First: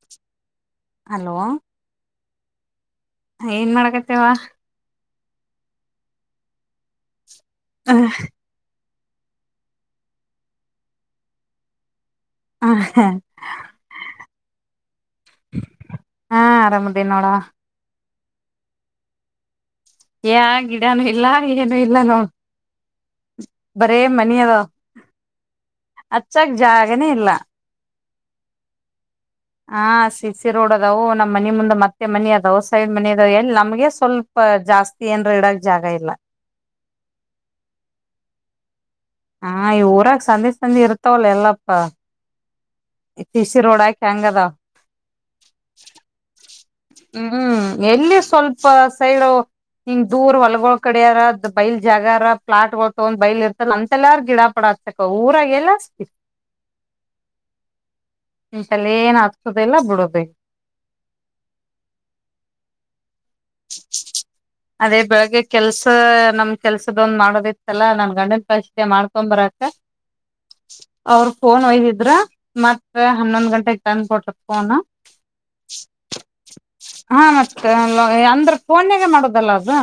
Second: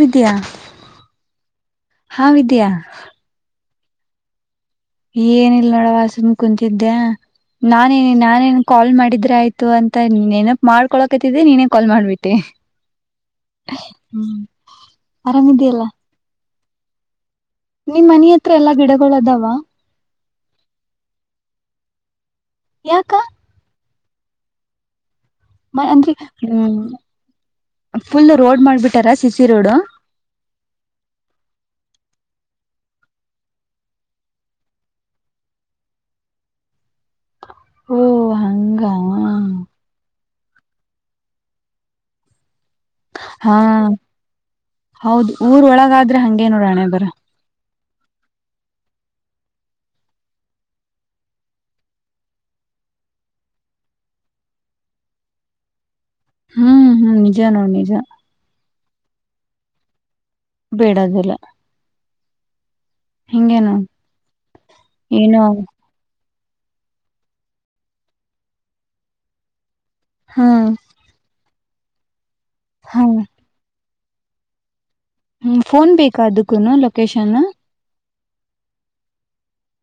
ವಿದ್ಯಾ, hello ಹಾ ವಿದ್ಯಾ ಏನ್ ಮಾಡಕತ್ತೇವಾ ಏನಿಲ್ಲ ನೋಡವ ಸುಮ್ಮ ಕುಂತಿದ್ದೆ ನಾನೇನಿ ನಾನೇನ್ ಕಾಲ್ ಮಾಡಿದ್ರೆ ಆಯ್ತು ಅಂತ ನೆನಪು ಮಾಡ್ಕೊಕತಿದ್ದೆ ನೀನೇ ಕಾಲ್ ಮಾಡ್ಬಿಟ್ಟಿ ಹಾ ಮ ಹ್ಮ [unintelligible] ಆರಾಮಿದೆಯಲ್ಲ ಹಾ ಆರಾಮದೇವ ನೋಡವ ನಿಮ್ ಮನಿ ಹತ್ರ ಎಲ್ಲಾ ಗಿಡಗಳು ಅದಾವ. ಯಾಗಿಡನು ಇಲ್ಲ ಏನೂ ಇಲ್ಲ ನೋಡು ಯಾಕ ಬರೇ ಮನಿ ಅಂದ್ರೆ ಅದಾವಅಚ್ಚಾಕ ಹ್ಮ್ ಜಾಗನೇ ಇಲ್ಲಾ. ಫುಲ್ ರೋಡ್ ಮಾಡ್ಬಿಟ್ಟು ತರ ಶಿಸಿಸಿ ರೋಡ್ ಹಾ, ಶಿಸಿ ರೋಡ್ ಅದಾವು ನಮ್ಮ ಮನಿ ಮುಂದ, ಮತ್ತೆ ಮನಿಅದಾವು. ಸೈಡ್ ಮನಿ ಅದಾವ ಎಲ್ಲಿ ನಮ್ಗೆ ಸ್ವಲ್ಪ ಜಾಸ್ತಿ ಏನ್ ಇಡಕ್ ಜಾಗ ಇಲ್ಲಾ. ಓಹೋ, ಹಂಗಾ ಹಾ, ಈ ಊರಾಗ ಸಂದಿ-ಸಂದಿಇರುತ್ತ ಮತ್ತೊಲ್ಲ ಎಲ್ಲಪ್ಪ [unintelligible] ಸಿ ಹಾ ಸಿ ರೋಡಾಕ ಹೆಂಗ ಅದಾವ ಹೌದು, ಊರ್ ಒಳಗಾದ್ರೆ ಹಂಗೆ ನೋಡಹಣೆಬರಹ. ಹ್ಮ್, ಎಲ್ಲಿ ಸ್ವಲ್ಪ ಸೈಡು ಹಿಂಗ ದೂರ್ ಹೊಲಗಳ ಕಡೆಯಾರದ್ ಬೈಲ್ ಜಾಗರ, ಫ್ಲಾಟ್ಗಳು ತಗೊಂಡ್ ಬೈಲ್ ಇರ್ತದ ಅಂತೆ ಎಲ್ಲಾರ ಗಿಡಾ -ಪಡ. ಸಕ ಊರಾಗ ಎಲ್ಲ ಹಾಸ್ತಿತ್ತು [unintelligible] ಹ್ಮ್, ಹ್ಮ್ ನಿಜ ನೋಡಿ ನಿಜಾ ಇಂತಲ್ಲಿ ಏನ್ ಅಚ್ಚದಿಲ್ಲಾ ಬಿಡೋದಿಲ್ಲಾ ಬೇಡಗಲ್ಲ [unintelligible] ನೋಡ್ ಅದೇ ಬೆಳಿಗ್ಗೆ ಏನೋ ಕೆಲ್ಸ ನಮ್ ಕೆಲ್ಸದಂದ್ ಮಾಡೋದಿತ್ತಲ್ಲಾ ನಾನ್ ಗಂಡನ್ ಕಸ ಮಾಡ್ಕೊಂಡ್ ಬರಕ ಹಾ ಅವ್ರ ಫೋನ್ ಒಯ್ದಿದ್ರ ಮತ್ತ ಹ್ಮ್ ಹನ್ನೊಂದ ಗಂಟೆಗೆ ಟೈಮ್ ಕೊಟ್ಟತದ ಫೋನ್ ಹ್ಮ ಫೋನ್ ಬೇಕಾ ಅದಕ್ಕೂನು ಲೊಕೇಶನ್ ಅಂದ್ರೆ ಫೋನ್ ನಾಗ ಮಾಡೋದಲ್ಲ ಅದು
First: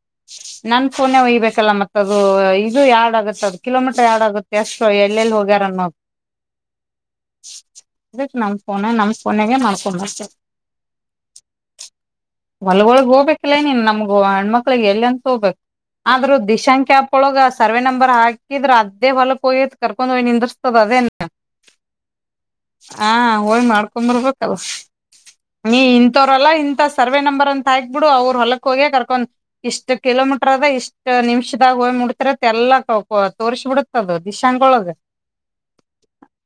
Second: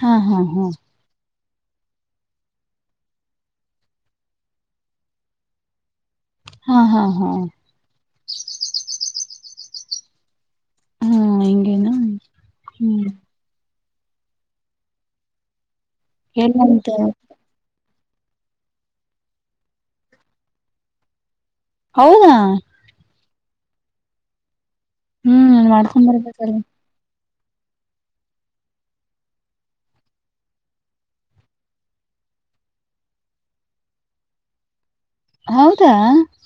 ಹಾ ಹಾ ಹಾ ಫೋನೆ ಒಯಬೇಕಲ್ಲ ಮತ್ತತ್ ಅದು ಇದು ಎರಡ್ ಆಗುತ್ತ ಅದು ಕಿಲೋ ಮೀಟರ್ ಯಾಡ್ ಆಗುತ್ತೆ ಅಷ್ಟು ಎಲೆಲ್ಲಿ ಹೋಗ್ಯಾರ ಅನ್ನೋದು ಹಾ ಹಾ ಹಾ ಅದ ನಮ್ ಫೋನ ನಮ್ ಫೋನಾಗ ಮಾಡ್ಕೊಂಡ ಬರ್ತಾರೆ ಹ್ಮ ಹಂಗೇನು ಹೊಲ್ಗೊಳಗ್ ಹೋಗ್ಬೇಕಿಲ್ಲ ನೀನ್ ನಮ್ಗ ಹೆಣ್ಮಕ್ಳಿಗೆ ಎಲ್ಲ ಅನ್ ಹೋಗ್ಬೇಕು ಆದ್ರೂ ಎಲ್ಲಂತ ದಿಸಶಾಂಕ್ಯಾಪ್ ವಳಗ ಸರ್ವೆ ನಂಬರ್ ಹಾಕಿದ್ರ ಅದೇ ಹೊಲ್ಕ್ ಹೊಯದ ಕರ್ಕೊಂಡ್ ಹೋಯಿದ ನಿಂದ್ರಸ್ತದ ಅದೇ ಹೌದಾ ಹ ಹೋಗಿ ಮಾಡ್ಕೊಂಡ್ ಬರಬೇಕಲ್ಲ ಹ್ಮ್ ನಾನ್ ನೀ ಮಾಡ್ಕೊಂಡ್ ಇಂಥವರಲ್ಲ ಬರ್ಬೇಕಲ್ಲ ಇಂತ ಸರ್ವೆ ನಂಬರ್ ಅ ಹ ಆಯಿತಬಿಡು ಅವರು ಹೊಲಕ್ಕಕ್ ಹೋಗಿ ಕರ್ಕೊಂಡ್ ಇಷ್ಟ್ ಕಿಲೋಮೀಟರ್ ಅದ ಇಷ್ಟ್ ನಿಮಿಷದಾಗ ಹೋಗ್ ಮುಡ್ತಾರ ಎಲ್ಲಾ ತೋರ್ಸ್ಬಿಡ ದಿಶಾಂಗಳ [unintelligible] ಹೌದಾ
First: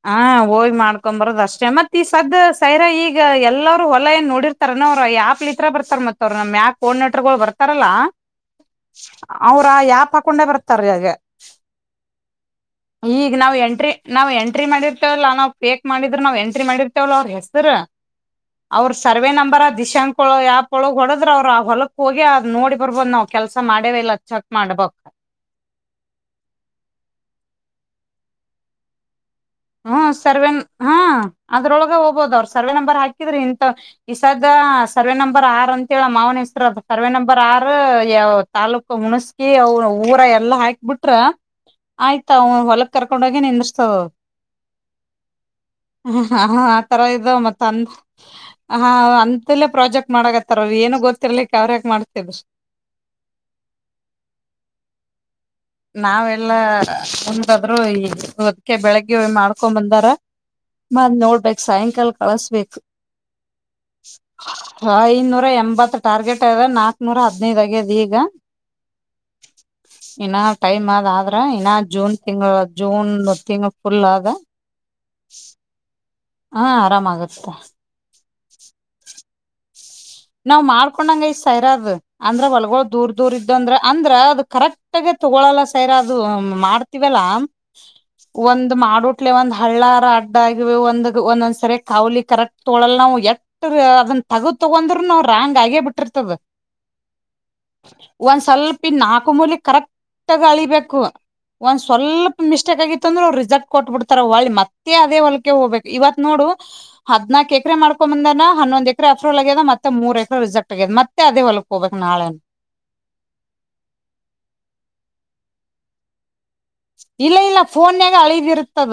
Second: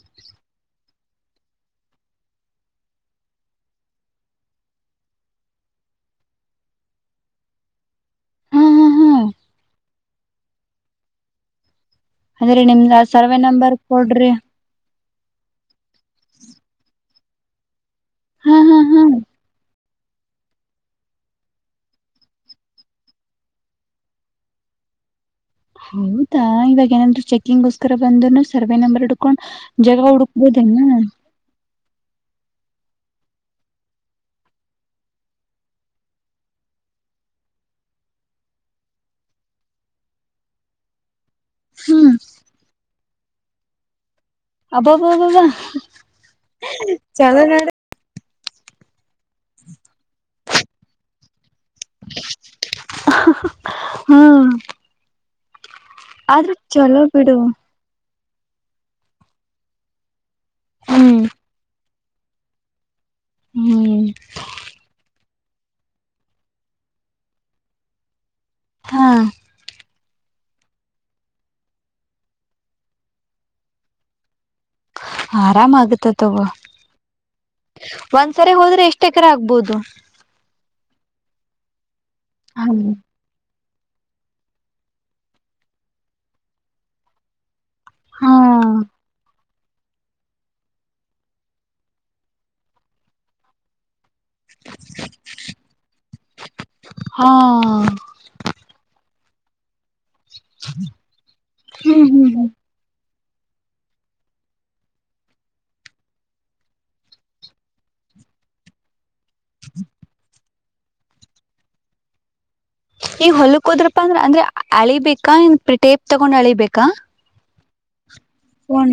ಹ ಹೋಯ್ ಮಾಡ್ಕೊಂಡ್ ಬರೋದ ಅಷ್ಟೇ ಮತ್ ಈ ಸದ ಸೈರ ಈಗ ಎಲ್ಲಾರೂ ಹೊಲ ಏನ್ ನೋಡಿರತಾರ ರ್ ನೋರ ಆ್ಯಪ್ ಇತ್ರ ಬರ್ತಾರ ಮತ್ ಅವರು ನಮ್ಮ್ ಮ್ಯಾಗ ಕೋ ಆರ್ಡಿನೇಟರ್ ಗಳ ಬರ್ತಾರಲ್ಲಾ ಹಾ ಹಾ ಹಾ ಅವ್ರ ಯಾಪ್ ಹಾಕೊಂಡೆ ಬರ್ತಾರ ಹಾಗಾಗೆ ಅದ್ರಿ ನಿಮ್ದ ಸರ್ವೆೇ ನಂಬರ್ ಎಂಟ್ರಿ ನಾವ್ ಕೊಡ್ರಿ ಎಂಟ್ರಿ ಮಾಡಿರ್ತವಲ್ಲ ನಾವ್ ಪೇಕ್ ಮಾಡಿದ್ರರು ನಾವ್ ಎಂಟಿ ಮಾಡಿರ್ತೇವಲ್ಲ ಅವ್ರ ಹೆಸರು ಹಾ ಹಾ ಅವ್ರ ಹಾ ಸರ್ವೆ ನಂಬರ್ ದಿಶಾಂಕ್ ಪಳ ಯಾಪ್ ಪೊಳಗ್ ಹೊಡದ್ರ ಅವ್ರು ಆ ಹೊಲಕ್ ಹೋಗಿ ಅ ನೋಡಿ ಬರಬಹುದ ನಾವ್ ಕೆಲ್ಸ ಮಾಡೇವ ಇಲ್ಲ ಹಚ್ಚಕ್ ಮಾಡ್ಬಕ್ ಹೌದಾ ಇವಾಗ ಏನಂದ್ ಚೆಕಿಂಗ್ಗೋಸ್ಕರ ಬಂದ್ನು ಸರ್ವೆ ನಂಬರ್ ಹಿಡ್ಕೊಂಡ್ ಜಾಗಾ ಹ್ಮ್ ಸರ್ವೆನ್ ಹುಡುಕ್ಬೋದನ ಹಾ ಅದ್ರೊಳಗ ಹೋಗಬೋದು ಅವ್ರರು ಸರ್ವೆ ನಂಬರ್ ಹಾಕಿದ್ರೆ ಇಂತ ಈಸದ್ದ ಸರ್ವೆ ನಂಬರ್ ಆರ್ ಅಂತ ಹೇಳ ಮಾವನ ಹೆಸರು ಸರ್ವೆ ನಂಬರ್ ಆರ್ ಯಾವ ತಾಲ್ಲೂಕ ಹುಣಸಗಿ ಅವನ ಊರ ಎಲ್ಲಾ ಹಾಕ್ಬಿಟ್ರ ಹ್ಮ್ ಆಯ್ತ ಅವ ಹೊಲಗ್ ಕರ್ಕೊಂಡೋಗೆ ನಿಂದಿಸ್ತ ಅದ ಅಬ್ಬಬ ಅಬವಾ ಹ ಹ ಆ ತರ ಇದಾವ ಮತ್ತ ಅ ಹಾ ಅಂತಲ್ಲೇ ಪ್ರಾಜೆಕ್ಟ್ ಮಾಡಕತ್ತಾರ ಅವ ಏನು ಗೊತ್ತಿರ್ಲಿಕ್ಕೆ ಅವ್ರ್ಯಾಕ ಮಾಡ್ತಿದ್ರ ಹ ಹ ಹ ಹ್ಮ್ ನಾವೆಲ್ಲಾ ಚಲೋ ಬಿಡು ಒಂದ ಈ ಅದ್ಕೆ ಬೆಳಗ್ಗೆ ಮಾಡ್ಕೊ ಬಂದಾರ ಮ್ ಹ್ಮ್ ನೋಡ್ಬೇಕ್ ಸಾಯಂಕಾಲ ಬಳಸ್ಬೇಕು ಹ್ಮ್ ಐನೂರ ಎಂಬತ್ತ- ಟಾರ್ಗೆಟ್ ಅದ ನಾಕ್ ನೂರು ಹದಿನೈದ್ ಆಗ್ಯದ ಈಗ ಹಾ ಇನ್ನ ಟೈಮ್ ಆದ್ ಆದ್ರ ಇನ್ನ ಜೂನ್ ತಿಂಗಳ ಜೂನ್ ತಿಂಗಳ ಫುಲ್ ಅದ ಆರಾಮ ಆಗುತ್ತ ತಗೋ ಹಾ ಆರಾಮಾಗುತ್ತೆ ಒಂದ್ಸರಿ ಹೋದ್ರೆ ಎಷ್ಟ ಎಕರ ಆಗ್ಬಹುದು. ನಾವ್ ಮಾಡ್ಕೊಂಡಂಗ ಸೈರದು ಅಂದ್ರೆ ಹೊಲ್ಗ ದೂರ್. ದೂರ ಇದ್ದಂದ್ರ ಅಂದ್ರ ಅದು ಕರೆಕ್ಟ್ಗ ತಗೊಳಲ್ಲ ಸೈರಾಜು ಅದು ಮಾಡ್ತಿವಲ್ಲ. ಹಾ ಒಂದ್ ಮಾಡೋಟ್ಲೆ ಒಂದ್. ಹಳ್ಳಾರ ಅಡ್ಡ ಆಗ ಒಂದ ಒಂದೊಂದ್ಸರಿ ಕಾವಲಿ ಕರೆಕ್ಟ್ ತೊಳಲ್ ನಾವು ಎಟ್ಟ ಅದ. ತಗೋದ್ ತಗೊಂಡ್ರರುನು ರಾಂಗ್ ಆಗೇ ಬಿಟ್ಟಿರ್ತದ. ಹಾ ಒಂದ್ ಸ್ವಲ್ಪ ಇನ್ ನಾಲ್ಕು ಮೂಲಿ ಕರೆಕ್ಟ್ಗ ಗಾಳಬೇಕು ಒಂದ್ ಹ್ಮ್ ಹ್ಮ್ ಸ್ವಲ್ಪ ಹ್ಮ್ ಮಿಸ್ಟೇಕ್ ಆಗಿತ್ತು. ಅಂದ್ರ ಅವ್ ರಿಸಲ್ಟ್ ಕೊಟ್ಬಿಡ್ತಾರ ಒಳ್ಳಿ ಮತ್ತೆ ಅದೇ ಹೊಲಕೆ ಹೋಗಬೇಕು ಇವತ್ ನೋಡು. ಹದ್ನಾಕಕ್ ಎಕರೆ ಮಾಡಕೊಂಬಂದನಾ ಹನ್ನೊಂದ ಎಕರೆ ಅಫ್ರೋಲ್ ಆಗ್ಯದತ್. ಮತ್ತ ಮೂರ ಎಕರೇ ರಿಜೆಕ್ಟ್ ಆಗದೆ ಮತ್ತ ಅದೇ ಹೊಲ್ಕೋಬೇಕು ನಾಳೆ. ಈಗ ಹೊಲಕ್ಕೆ ಹೊದ್ರಪ್ಪ ಅಂದ್ರ ಅಂದ್ರೆ ಅಳಿಬೇಕಾ ಇಲ್ಲ ಇಟೇಪ್ ತಗೊಂಡ್ ಅಳಿಬೇಕಾ. ಇಲ್ಲ ಇಲ್ಲ ಫೋನಗ ಅಳಿಬೇಕು. ಫೋನ್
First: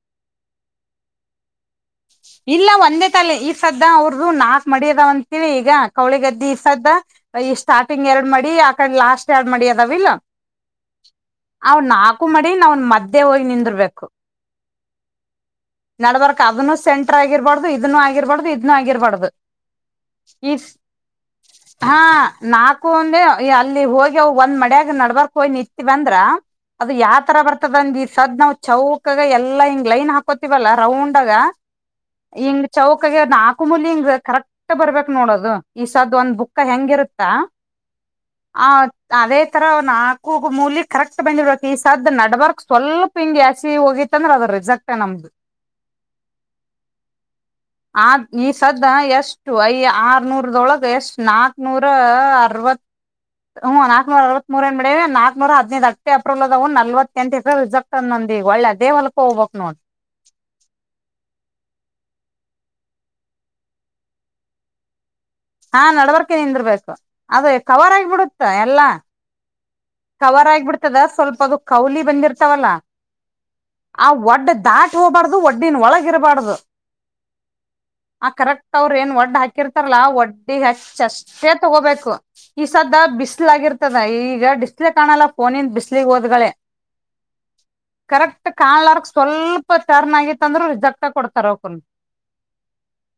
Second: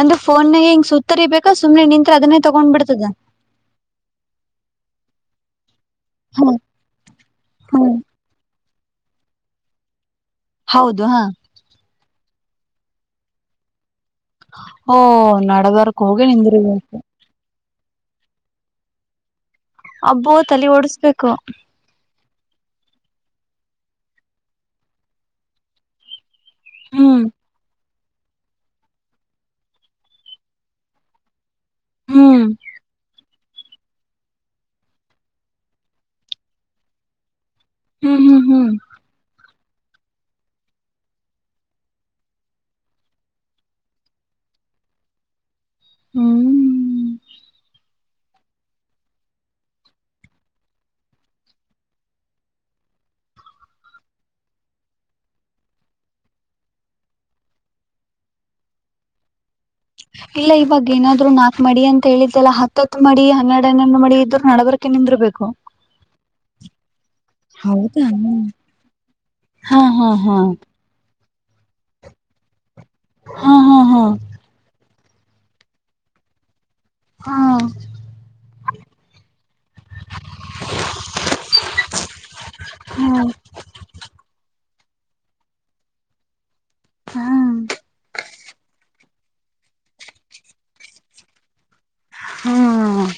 ಅಂದ್ರೆಫೋನ್ಗ ಹಿಂಗ್ ಸುತ್ತರಿಬೇಕಾ ಸುಮ್ನೆ ನಿಂತ್ ಅದನ್ನೇ ಇಲ್ಲ ತಗೊಂಡ್ ಒಂದೇ ಬಿಡ್ತದ ತಲೆ ಈ ಸದ್ದ ಅವ್ರ್ದ ನಾಲ್ಕ್ ಮಡಿಯದಾವ ಅಂತೀನಿ ಈಗ ಕೌಳಿಗದ್ದಿ ಈ ಸದ್ದ. ಈ ಸ್ಟಾರ್ಟಿಂಗ್ ಎರಡ್ ಮಾಡಿ ಆಕಡೆ ಲಾಸ್ಟ್ ಎರಡ್ ಮಾಡಿ ಅದಾವಿ ಇಲ್ಲ. ಹೌದು ಹಾ. ಅವ್ ನಾಲ್ಕು ಮಡಿ ನಾವ್ನ್ ಮದ್ಯ ಹೋಗಿ ನಿಂದರ್ಬೇಕು. ಓಹೋ ನೆಡೆದರ್ಕ್ ಹೋಗೇ ನಡ್ಬರ್ಕ್ ಅದನ್ನು ನಿಂದ್ರಬೇಕು ಸೆಂಟರ್ ಆಗಿರ್ಬಾರ್ದು ಇದನ್ನೂ ಆಗಿಬಾರ್ದ ಇದನ್ನು ಆಗಿರ್ಬಾರ್ದದು. ಅಬ್ಬ ತಲಿ ಓಡುಸ್ಬೇಕು. ಹಾ ನಾಕು ಅಂದೆ ಅಲ್ಲಿ ಹೋಗಿ ಅವ ಒಂದ್ ಮಡ್ಯಾಗ ನೆಡಿಯಾಕ್ ಹೋಗಿ ನಿಂತ ಬಂದ್ರ. ಅದು ಹ್ಮ್ ಯಾವತರ ಬರ್ತದಂದ ಈ ಸದ್ ನಾವು ಚೌಕಾಗ ಎಲ್ಲ ಹಿಂಗ್ ಲೈನ್ ಹಾಕೋತಿವಲ್ಲ ರೌಂಡ್. ಹ್ಮ್ ಹಂಗ ಚೌಕಾಗ ನಾ. ನಾಕು ಮೂಲೆ ಇಂಗೆ ಕರೆಕ್ಟ್ ಬರ್ಬೇಕ್ ನೋಡೋದು ಈಸದ ಒಂದ್ ಬುಕ್ಕ ಹೆಂಗಿರುತ್ತಾ. ಹ್ಮ್ ಹ್ಮ್ ಹ ಹ್ಮ್ ಅದೇ ತರ ಅವ್ ನಾಕು ಮೂಲಿ ಕರೆಕ್ಟ್ ಬಂದಿಡ್ಬೇಕು ಈ ಸಾದ್ ನೆಟ್ವರ್ಕ್ ಸ್ವಲ್ಪ. ಹಿಂಗೆ ಹೋಗಿತ್ತಂದ್ರೆ ಅದು ರಿಸೆಕ್ಟ್ ನಮ್ದು. ಹ್ಮ್ ಆ ಈಸದ ಎಷ್ಟು ಯ ಆರ್ನೂರದೊಳಗೆ ಎಷ್ಟು ನಾಕ್ನೂರ ಅರವತ್ತು. ಹ್ಮ್ ನಾಕ್ನೂರ ಅರವತ್ಮೂರು ಏನ್ಡೇವೆ ನಾಕ್ನೂರ ಹದಿನೈದ ಅಷ್ಟ ಅಪ್ರೂಲ್ದ್ ನವಲತುನೆಂಟು ರಿಜೆಕ್ಟ್ ನಂದ ಈ ಒಳ್ಳದೇ ಈಗ ಅದೇ ಹೊಲಕ್ಕೆ ಹೋಗ್ಬೆಕ್ ನೋಡ್. ಇಲ್ಲ ಇವಾಗ ಏನಾದ್ರು ನಾಕ್ ಮಾಡಿ ಅಂತ ಹೇಳಿದ್ದಲ್ಲ ಹತ್ ಮಾಡಿ ಹನ್ನೆರಡು ಹನ್ನೆರಡ ಮಾಡಿ ಇದ್ರು. ಕ್ಕೆ ನಿಂದ್ರಬೇಕು. ಹಾ ನೆಟ್ವರ್ಕ್ ನಿಂದಿರ್ಬೇಕು ಅದು ಕವರ್ ಹೌದಾ ಆಗಿಬಿಡುತ್ತ ಎಲ್ಲಾ. ಹಾ ಹಾ ಹಾ ಕವರ್ ಆಗಿಬಿಡ್ತದ ಸ್ವಲ್ಪ ಅದು ಕೌಲಿ ಬಂದಿರ್ತಾವಲ್ಲ ಹಾ ಆ ಹಾ ಒಡ್ಡ ದಾಟ. ದಾಟು ಹೋಗಬಾರ್ದು ಒಡಿನ ಒಳಗು ಇರಬಾರ್ದು. ಹಾ ಆ ಕರೆಕ್ಟ್ ಅವ್ರ ಏನ್ ವಡ್ ಹಾಕಿರ್ತಾರಲ್ಲಾ ವಡ್ಡಿಗೆ ಹಚ್ಚಷ್ಟೇ ತಗೋಬೇಕು. ಈಸದ ಬಿಸ್ಲ ಆಗಿರ್ತದ ಈಗ ಡಿಸ್ಪ್ಲೇ ಕಾಣಲ್ಲ ಫೋನಿಂದ ಬಿಸ್ಲಗ್ ಹೋದ್ಗಳೇ. ಹಾ. ಕರೆಕ್ಟ್ ಕಾಣಲಾರಕ್ ಸ್ವಲ್ಪ ಟರ್ನ್ ಆಗಿತ್ತ ಅಂದ್ರರ ರಿಜಕ್ಟ್ ಕೊಡ್ತಾರ ಅವಕುನು. ಹಾ ಹಾ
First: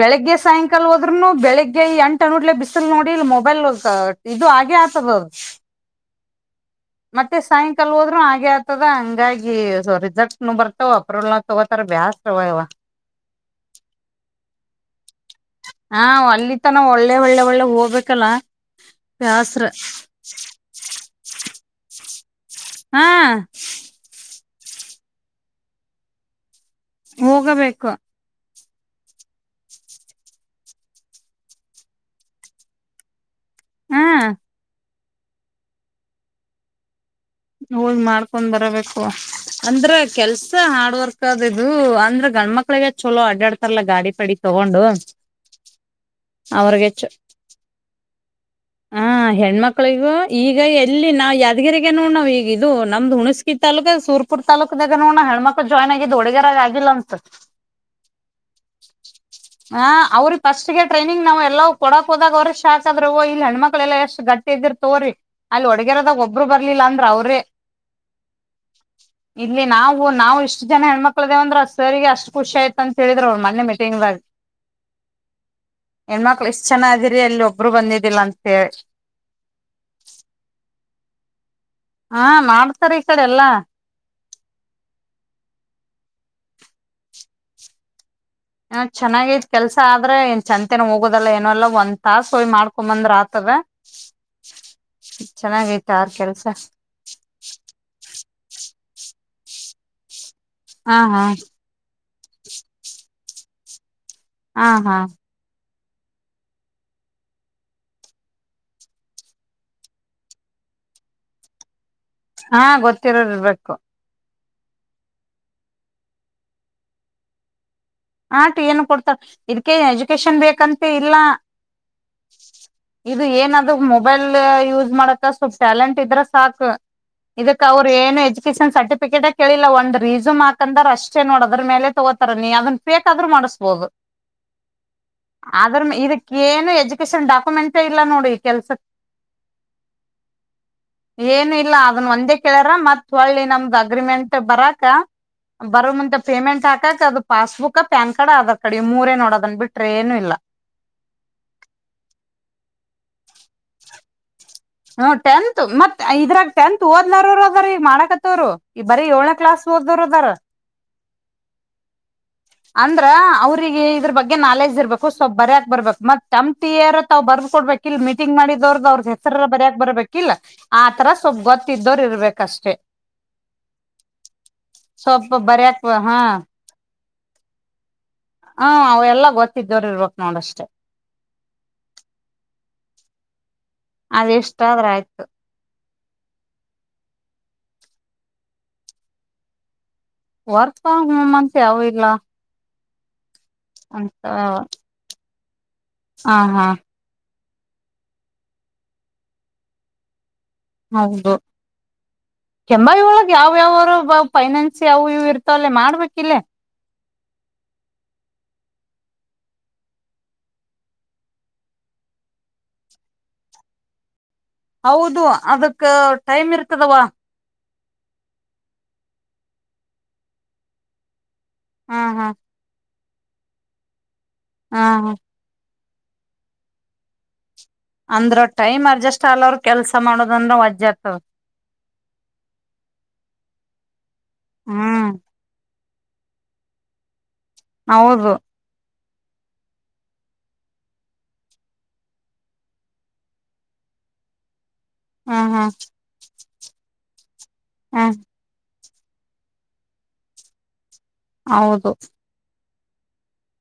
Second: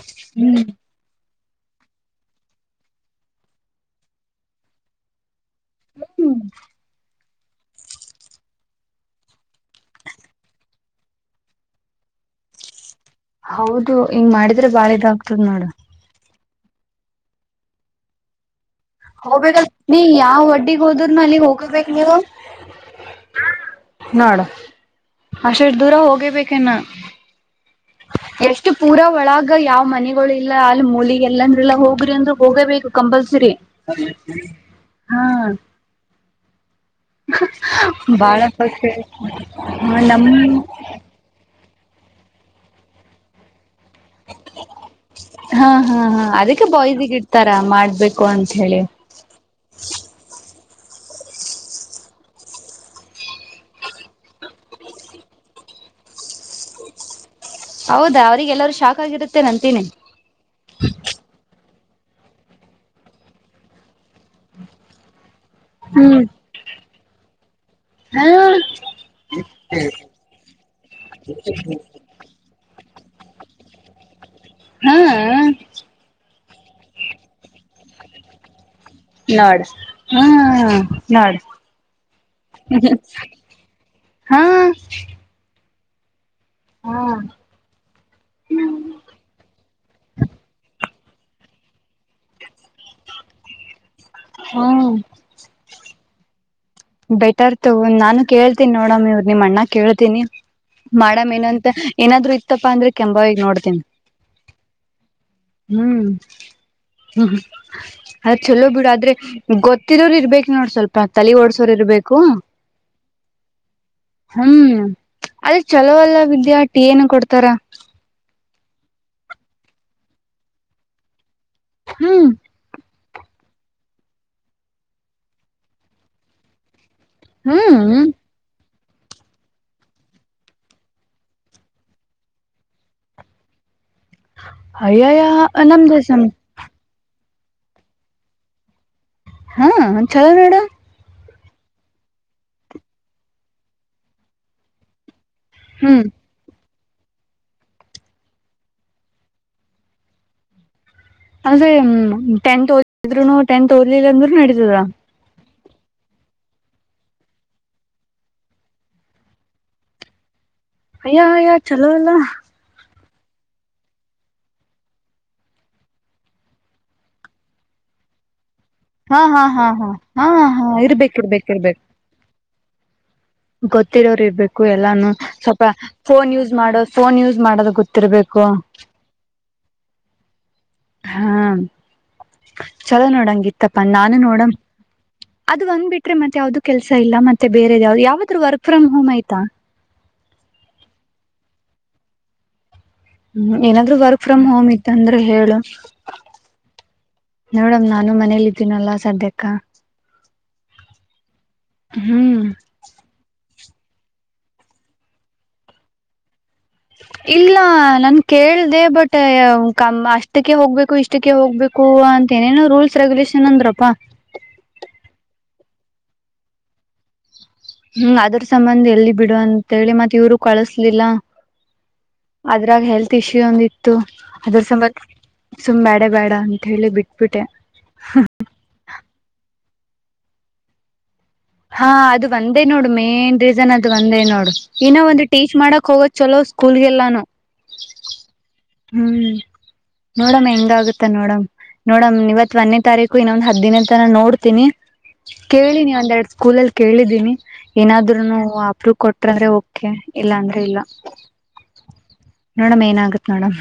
ಬೆಳಗ್ಗೆ ಹ್ಮ್ ಸಾಯಂಕಾಲ ಹೋದ್ರೂನು ಬೆಳಗ್ಗೆ. ಬೆಳಗ್ಗೆ ನೆಂಟನೋಡ್ಲೆ ಬಿಸ್ಲ್ ನೋಡಿ ಇಲ್ಲಿ ಮೊಬೈಲ್ ಇದು ಹಾಗೆ ಆತದ. ಮತ್ತೆ ಸಾಯಂಕಾಲ ಹೋದ್ರೂನು ಹಾಗೆ ಆತದ ಹಂಗಾಗಿ ಸೊ ರಿಜೆಕ್ಟ್ನು ಬರ್ತಾವ ಅಪ್ರೂವಲ್ ನ ತಗೋತಾರ ಬ್ಯಾಸ್. ಯವ್ವ ಯವ್ವ? [inaudible] ಹೌದು ಹಿಂಗ ಮಾಡಿದ್ರೆ ಬಾಳ ಇದಾಗ್ತದ ನೋಡ. [inaudible] ಹಾ ಅವ ಅಲ್ಲಿ ತನ ಒಳ್ಳೆ ಒಳ್ಳೆ ಒಳ್ಳೆ ಹೋಗಬೇಕಲ್ಲ. [inaudible] ಹೋಗಬೇಕಂತ ನೀ ಯಾವ್ ಒಡ್ಡಿಗ್ ಹೋದ್ರೂನು ಅಲ್ಲಿಗ್ ಹೋಗಬೇಕ್ ನೀವು? [inaudible] ಹಾ [inaudible] ನೋಡು ಅಷ್ಟಷ್ಟ ದೂರ ಹೋಗೇ ಬೇಕೇನ್ ನಾ? [inaudible] ಹೋಗಬೇಕ. [inaudible] ಎಷ್ಟು ಪೂರಾ ಒಳಗ ಯಾವ್ ಮನೆಗಳು ಇಲ್ಲ ಅಲ್ಲಿ ಮೂಲಿಗೆ ಎಲ್ಲಂದ್ರೆಲ್ಲಾ ಹೋಗ್ರಿ ಅಂದ್ರರು ಹೋಗೇಬೇಕು. [inaudible] ಕಂಪಲ್ಸರಿ ಹಾ ಹಾ [inaudible] ಹೋದ್ ಬಾಳ ಮಾಡ್ಕೊಂಡ್ ಬರಬೇಕು ಅಷ್ಟೇ ಅಂದರೆ ಹ ನಮ್ ಕೆಲಸಾ ಹಾರ್ಡ್ವರ್ಕ್. [inaudible] ತಂದ ಇದು ಅಂದ್ರ ಗಂಡ ಮಕ್ಳಿಗೆ ಚಲೋ ಅಡ್ಡಾಡ್ತಾರಲ್ಲಾ ಗಾಡಿ [inaudible] ಹಾ ಹಾ ಹಾ ಅದಕ್ಕೆ ಅವ್ರಿಗೆ ಚ ಬಾಯ್ಸಗೆ ಇಡ್ತಾರ ಮಾಡಬೇಕು ಅಂತ ಹೇಳಿ. [inaudible] ಹ ಹೆಣ್ಮಕ್ಳಿಗೂ ಈಗ ಎಲ್ಲಿ ನಾವು ಯಾದಗಿರಿಗ ನೋಡ ನಾವ [inaudible] ಈಗ ಇದು ನಮ್ದು ಹುಣಸಕಿ ತಾಲೂಕು ಸೂರ್ಪುರ್ ತಾಲೂಕದಾಗ ನೋಡ ನಾನ್ ಹೆಣ್ಣ ಮಕ್ಕಳ ಜಾಯ್ನ್ ಆಗಿದ್ದು ಹುಡುಗಿಯರಗ ಆಗಿಲ್ಲ ಅಂತ. [inaudible] ಹೌದಾ ಅವ್ರರಿಗೆಲ್ಲರೂ ಶಾಕ್ ಆಗಿರುತ್ತೆ ನಂತೀನಿ. ಆ [inaudible] ಅವ್ರಿಗೆ ಫಸ್ಟ್ ಗೆ ಟ್ರೈನಿಂಗ್ ನಾವವುಲ್ಲ ಕೊಡಕಕ್ ಹೋದಾಗ ಅವ್ರರು ಶಾಕ್ ಆದ್ರ ಓ ಇಲ್ಲಿ ಹೆಣ್ಮಕ್ಳ ಎಲ್ಲ ಎಷ್ಟ್ ಗಟ್ಟಿ ಇದ್ದಿರಿ ತೋರರಿ. [inaudible] ಅಲ್ಲಿ ಹುಡುಗೇರಿದಾಗ ಹ್ಮ್ ಒಬ್ರು ಬರ್ಲಿಲ್ಲ ಅಂದ್ರು ಅವ್ರೇ. ಹಾ [inaudible] ಇಲ್ಲಿ ನಾವು ನಾವು ಇಷ್ಟು ಜನ ಹೆಣ್ಮಕ್ಳದೇವ ಅಂದ್ರ ಸರಿಗೆ ಅಷ್ಟ್ ಖುಷಿ ಆಯ್ತ. [inaudible] ಅಂತ ಹೇಳಿದರ ಅವರ ಮೊನ್ನೆ ಮೀಟಿಂಗ ದಾಗ. [inaudible] ಹ [inaudible] ಹ [inaudible] ಹೆಣ್ಮಕ್ಳು ಇಷ್ಟ್ ಚನ ಆದಿರಿ ಅಲ್ಲಿ ಒಬ್ರು ಬಂದಿದ್ದಿಲ್ಲ ಅಂತ ಹೇಳಿ. [inaudible] ನೋಡ ಹೂ ನೋಡ. [inaudible] ಹಾ ಮಾಡ್ತಾರೆ ಈ ಕಡೆ ಎಲ್ಲಾ? [inaudible] ಹ [inaudible] ಹಾ [inaudible] ಹ ಚೆನ್ನಾಗಿ ಕೆಲಸಾ ಆದ್ರೆ ಏನ್ ಚಂತೆನ ಹೋಗೋದಲ್ಲ ಏನಲ್ಲ ಒಂದ [inaudible] ತಾಸ ಹೋಗಿ ಮಾಡ್ಕೊಮ ಬಂದ್ರ ಆತದ ಹ್ಮ್ ಚೆನ್ನಾಗೈತೆ ಆರ್ ಕೆಲಸಾ? [inaudible] ಬೆಟರ್ ತೊಗೊ ನಾನು ಕೇಳ್ತೀನಿ ನೋಡಮು ಇವರ ನಿಮ್ಮ ಅಣ್ಣ ಕೇಳ್ತೀನಿ ಹಾ ಹಾ ಮಾಡಮ್ ಏನಂತ? [inaudible] ಏನಾದ್ರು ಇತ್ತಪ್ಪಾ ಅಂದ್ರೆ ಕೆಂಬವಿಗಿ ನೋಡ್ತೀನಿ. [inaudible] ಆ ಹಾ [inaudible] ಹೂ [inaudible] ಹೂ ಅದ್ ಚಲೋ ಬಿಡು ಆದ್ರೆ ಗೊತ್ತಿರೋರು ಇರ್ಬೇಕ್ ನೋಡ ಸ್ವಲ್ಪ ತಲೆ ಓಡ್ಸ [inaudible] ತರ್ಬೇಕ [inaudible] ಹಾ ಗೊತ್ತಿರೋರು ಇರ್ಬೇಕು. [inaudible] ಹೂ ಚಲೋ ಅಲ್ಲ ವಿದ್ಯಾ ಟಿ ಏನ ಕೊಡ್ತಾರಾ? [inaudible] ಆ ಟಿ ಏನು ಕೊಡ್ತಾರ ಇದಕ್ಕೆ ಎಜುಕೇಶನ್ ಬೇಕಂತ ಇಲ್ಲ? [inaudible] ಹ್ಮ್ ಇದು ಏನದು ಮೊಬೈಲ್ ಯೂಜ್ ಮಾಡಕ ಸ್ವಲ್ಪ್ ಸೈಲೆಂಟ್ ಇದ್ರೆ ಸಾಕ? [inaudible] ಇದಕ್ ಅವರು ಹ್ಮ್ ಏನು ಎಜುಕೇಶನ್ ಸರ್ಟಿಫಿಕೇಟ್. [inaudible] ಕೇಳಿಲ್ಲ ಒಂದ್ ರೀಸಮ್ ಆತಂದ್ರ ಅಷ್ಟೇ ನೋಡ ಅದ್ರ ಮೇಲೆ ತಗೋತಾರ ನೀ ಅದನ್ ಫೇಕ್ ಆದ್ರೂ ಮಾಡಿಸ್ಬೋದ. [inaudible] ಅಯ್ಯಯ್ಯ ಆದ್ರ ನಮ್ದ ಇದಕ್ಕ ಏನು ಎಜುಕೇಶನ್ ಡಾಕ್ಯುಮೆಂಟ್ ಇಲ್ಲ ನೋಡಿ ಈ ಕೆಲಸಕ್ಕ. [inaudible] ಹೂ ಚಲೋ ನೋಡು. [inaudible] ಏನು ಇಲ್ಲ ಅದನ್ ಒಂದೇ ಕೇಳ್ಯಾರ ಮತ್ತ ಹೋಳ್ಳಿ ನಮ್ದ ಅಗ್ರಿಮೆಂಟ್ ಬರಾಕ [inaudible] ಬರ ಹ್ಮ್ ಮುಂದ ಪೇಮೆಂಟ್ ಹಾಕಕ್ ಅದು ಬರು ಮುಂದ ಪೇಮೆಂಟ್ ಹಕಾಕ passbook, PAN card, Aadhaar card ಇವ್ ಮೂರೇ ನೋಡು ಅದನ್ ಬಿಟ್ರೆ ಏನು ಇಲ್ಲ. [inaudible] ಅಂದ್ರೆ ಟೆತ್ ಓದಿದ್ರುನು ಟೆಂತ್ ಓದಲಿಲ್ಲ ಅಂದ್ರು ನಡೀತದ. [inaudible] ಹ ಟೆಂತ್ ಮತ್ ಇದ್ರಾಗ ಟೆಂತ್ ಓದನವರುದ್ರ ಮಾಡಕತ್ತವ್ರು. ಈ ಬರೀ ಏಳ್ನೇ ಕ್ಲಾಸ್ ಓದ್ರುರು ಇದ್ದರೆ ಅಯ್ಯೋ ಅಯ್ಯೋ ಚಲೋ ಇಲ್ಲ. ಅಂದ್ರ ಅವ್ರಿಗೆ ಇದ್ರ ಬಗ್ಗೆ ನಾಲೆಜ್ ಇರ್ಬೇಕು ಸ್ವಲ್ ಬರಯಕ್ ಬರ್ಬೇಕು ಮತ್ ತಮ್ಮ ಕೈಯಾರ ತಾವ್ ಬರ್ದ ಕೊಡ್ಬೇಕ. ಇಲ್ ಮೀಟಿಂಗ್ ಮಾಡಿದವರ್ಗ್ ಅವ್ರದ ಹಾ ಹಾ ಹೆಸರೆಲ್ಲ ಹಾ ಬರಯಕ್ ಹಾ ಬರ್ಬೇಕಕ್ ಇಲ್ಲ ಹಾ ಹಾ ಆತರ ಇರ್ಬೇಕ್ ಸ್ವಲ್ಪ್ ಇರ್ಬೇಕ್ ಇರ್ಬೇಕ್ ಗೊತ್ತ್ದೋರು ಇರ್ಬೇಕು. ಅಷ್ಟೇ. ಗೊತ್ತಿರೋರು ಇರ್ಬೇಕು ಎಲ್ಲಾನು ಸ್ವಲ್ಪ ಬರ್ಯಕ್ ಹಾ ಫೋನ್ ಯೂಸ್ ಮಾಡೋ. ಫೋನ್ ಯೂಸ್ ಮಾಡೋದು ಗೊತ್ತಿರ್ಬೇಕು. ಹ್ಮ ಅವೆಲ್ಲ ಗೊತ್ತಿದ್ದವರು ಇರ್ಬೇಕಕ್ ನೋಡಷ್ಟೇ. ಹಾ ಚಲೋ ನೋಡೊ ಹಾಗೆ ಇತ್ತಪ್ಪ ಅಂದ್ರೆ ನಾನು ಅದ ನೋಡ. ಇಷ್ಟ ಆದ್ರ ಆಯ್ತು ಅದು ಒಂದು ಬಿಟ್ರೆ ಯಾವ್ದದು ಕೆಲಸ ಇಲ್ಲ ಮತ್ತೆ ಬೇರೆ ಯಾವ್ದ ಯಾವ್ದ್ ವರ್ಕ್ ಫ್ರಮ್ ಹೋಂ ಆಯ್ತಾ. ವರ್ಕ್ ಫ್ರಮ್ ಹೋಮ್ ಅಂತ ಯಾವು ಇಲ್ಲ. ಹ್ಮ್ ಏನಾದ್ರು ಅಂತ ವರ್ಕ್ ಫ್ರಮ್ ಹೋಮ್ ಇತ್ತು ಅಂದ್ರೆ ಹೇಳು.. ಹಾ ಹಾ. ನೋಡಮ್ ನಾನು ಮನೇಲಿ ಇದ್ದೀನಲ್ಲಾ ಸದ್ಯಕ್ಕ. ಹೌದು. ಹ್ಮ್ ಕೆಂಬಾವಿ ಒಳಗ ಯಾವ ಯಾವರು ಪೈನಾನ್ಸ್ ಅವು ಇವ್ ಇರ್ತಾವಲ್ಲ ಮಾಡಬೇಕಿಲ್ಲೇ. ಇಲ್ಲ ನನ್ ಕೇಳ್ದೆ ಬಟ್ ಅಷ್ಟಕ್ಕೆ ಹೋಗ್ಬೇಕು ಇಷ್ಟ. ಅಷ್ಟಕ್ಕೆ ಹೋಗ್ಬೇಕು ಅಂತ ಏನೇನೋ ರೂಲ್ಸ್ ರೆಗ್ಯುಲೇಷನ್ ಅಂದ್ರಪಾ. ಹೌದು ಅದಕ್ ಟೈಮ್ ಇರ್ತದವಾ. ಹ್ಮ್ ಅದ್ರ ಸಂಬಂಧ ಎಲ್ಲಿ ಬಿಡು ಅಂತೇಳಿ ಮತ್ ಇವರು ಕಳಸ್ಲಿಲ್ಲ. ಹಾ ಹಾ. ಅದ್ರಾಗ ಹೆಲ್ತ್ ಇಶ್ಯೂ ಒಂದಿತ್ತು ಅದ್ರ ಹಾ ಸಲುವಾಗಿ. ಹ ಸುಮ್ ಬ್ಯಾಡ ಬೇಡ ಅಂತ ಹೇಳಿ ಬಿಟ್ಬಿಟ್ಟೆ. ಅಂದ್ರ ಟೈಮ್ ಅಡ್ಜಸ್ಟ್ ಅಲ್ ಅವರು ಕೆಲ್ಸ ಮಾಡೋದಂದ್ರ ವಜ್ಜಾತ. ಹಾ ಅದು ಒಂದೇ ನೋಡು ಮೇನ್ ರೀಸನ್ ಅದು ಒಂದೇ ನೋಡು ಇನ್ನ ಹ್ಮ್ ಒಂದು. ಟೀಚ್ ಮಾಡಕ್ ಹೋಗೋ ಚಲೋ ಸ್ಕೂಲ್ಗೆಲ್ಲಾನು. ಹೌದು ಹ್ಮ್ ನೋಡಮ ಹೆಂಗ ಆಗುತ್ತೆ ನೋಡಮ. ನೋಡಮ ಇವತ್ ಒಂದನೇ ತಾರೀಕು ಇನ್ನೊಂದ್ ಹದ್ದಿನ ತಾನಾ ನೋಡ್ತೀನಿ. ಹ್ಮ್ ಹ್ಮ್ ಕೇಳೀನಿ ಒಂದೆರಡು ಸ್ಕೂಲ ಅಲ್ಲಿ ಕೇಳಿದ್ದೀನಿ ಹ್ಮ್ ಏನಾದ್ರುೂನು ಅಪ್ರೂ ಕೊಟ್ಟ. ಅಂದ್ರೆ ಓಕೆ ಇಲ್ಲಾಂದ್ರೆ ಇಲ್ಲ. ಹೌದು ನೋಡಮ ಏನಾಗತ್ ನೋಡಮ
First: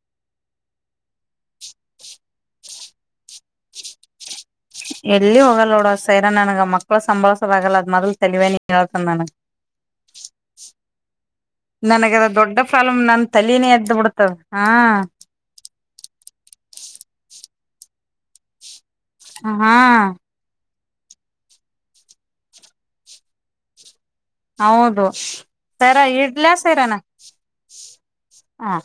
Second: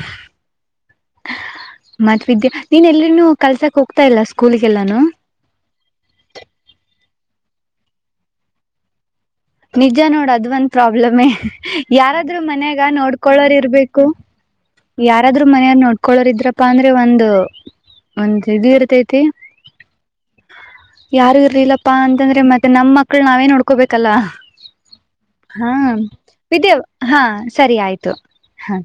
ಮತ್ ವಿದ್ಯಾ ನೀನ್ ಎಲ್ರಿನು. ಕಲ್ಸಕ್ ಹೋಗ್ತಾ ಇಲ್ಲ ಸ್ಕೂಲ್ಗೆಲ್ಲಾನು. ಎಲ್ಲಿ ಹೋಗಲ್ಲೋಡ ಸೈರನ್ ನನಗೆ ಮಕ್ಕಳು ಸಂಬಳಸವಾಗಲ್ಲ ಅದ ಮೊದಲುತಲೆವಾಣಿನೀ ಹೇಳ್ತ ನನಗೆ ನಿಜ ನೋಡು ಅದ ಒಂದ್ ಪ್ರಾಬ್ಲಮೇ ನನಗದ ಯಾರಾದ್ರೂ ದೊಡ್ಡ ಮನ್ಯಾಗ ಪ್ರಾಬ್ಲಮ್ ನನ್ ನೋಡ್ಕೊಳೋರ್ ತಲಿನೇ ಎದ್ದ್ ಇರ್ಬೇಕು ಬಿಡ್ತದ ಹಾ ಯಾದ್ರರು ಮನೆಯವ ನೋಡ್ಕೊಳ್ಳೋರ್ ಇದ್ರಪ್ಪಾ ಅಂದ್ರೆ ಒಂದ ಒಂದ್ ಇದು ಇರತೈತಿ. ಹಾ ಯಾರು ಇರ್ಲಿಲ್ಲಪ್ಪಾ ಅಂತಂದ್ರೆ ಮತ್ತೆ ನಮ್ಮ ಮಕ್ಳು ನಾವೇನ್ ನೋಡ್ಕೋಬೇಕಲ್ಲ. ಹೌದು ಹಾ ಸರ ಇಡ್ಲಾ ವಿದ್ಯ ಸರನಾ ಹಾಸರಿ ಆಯ್ತು ಹ ಹಾ.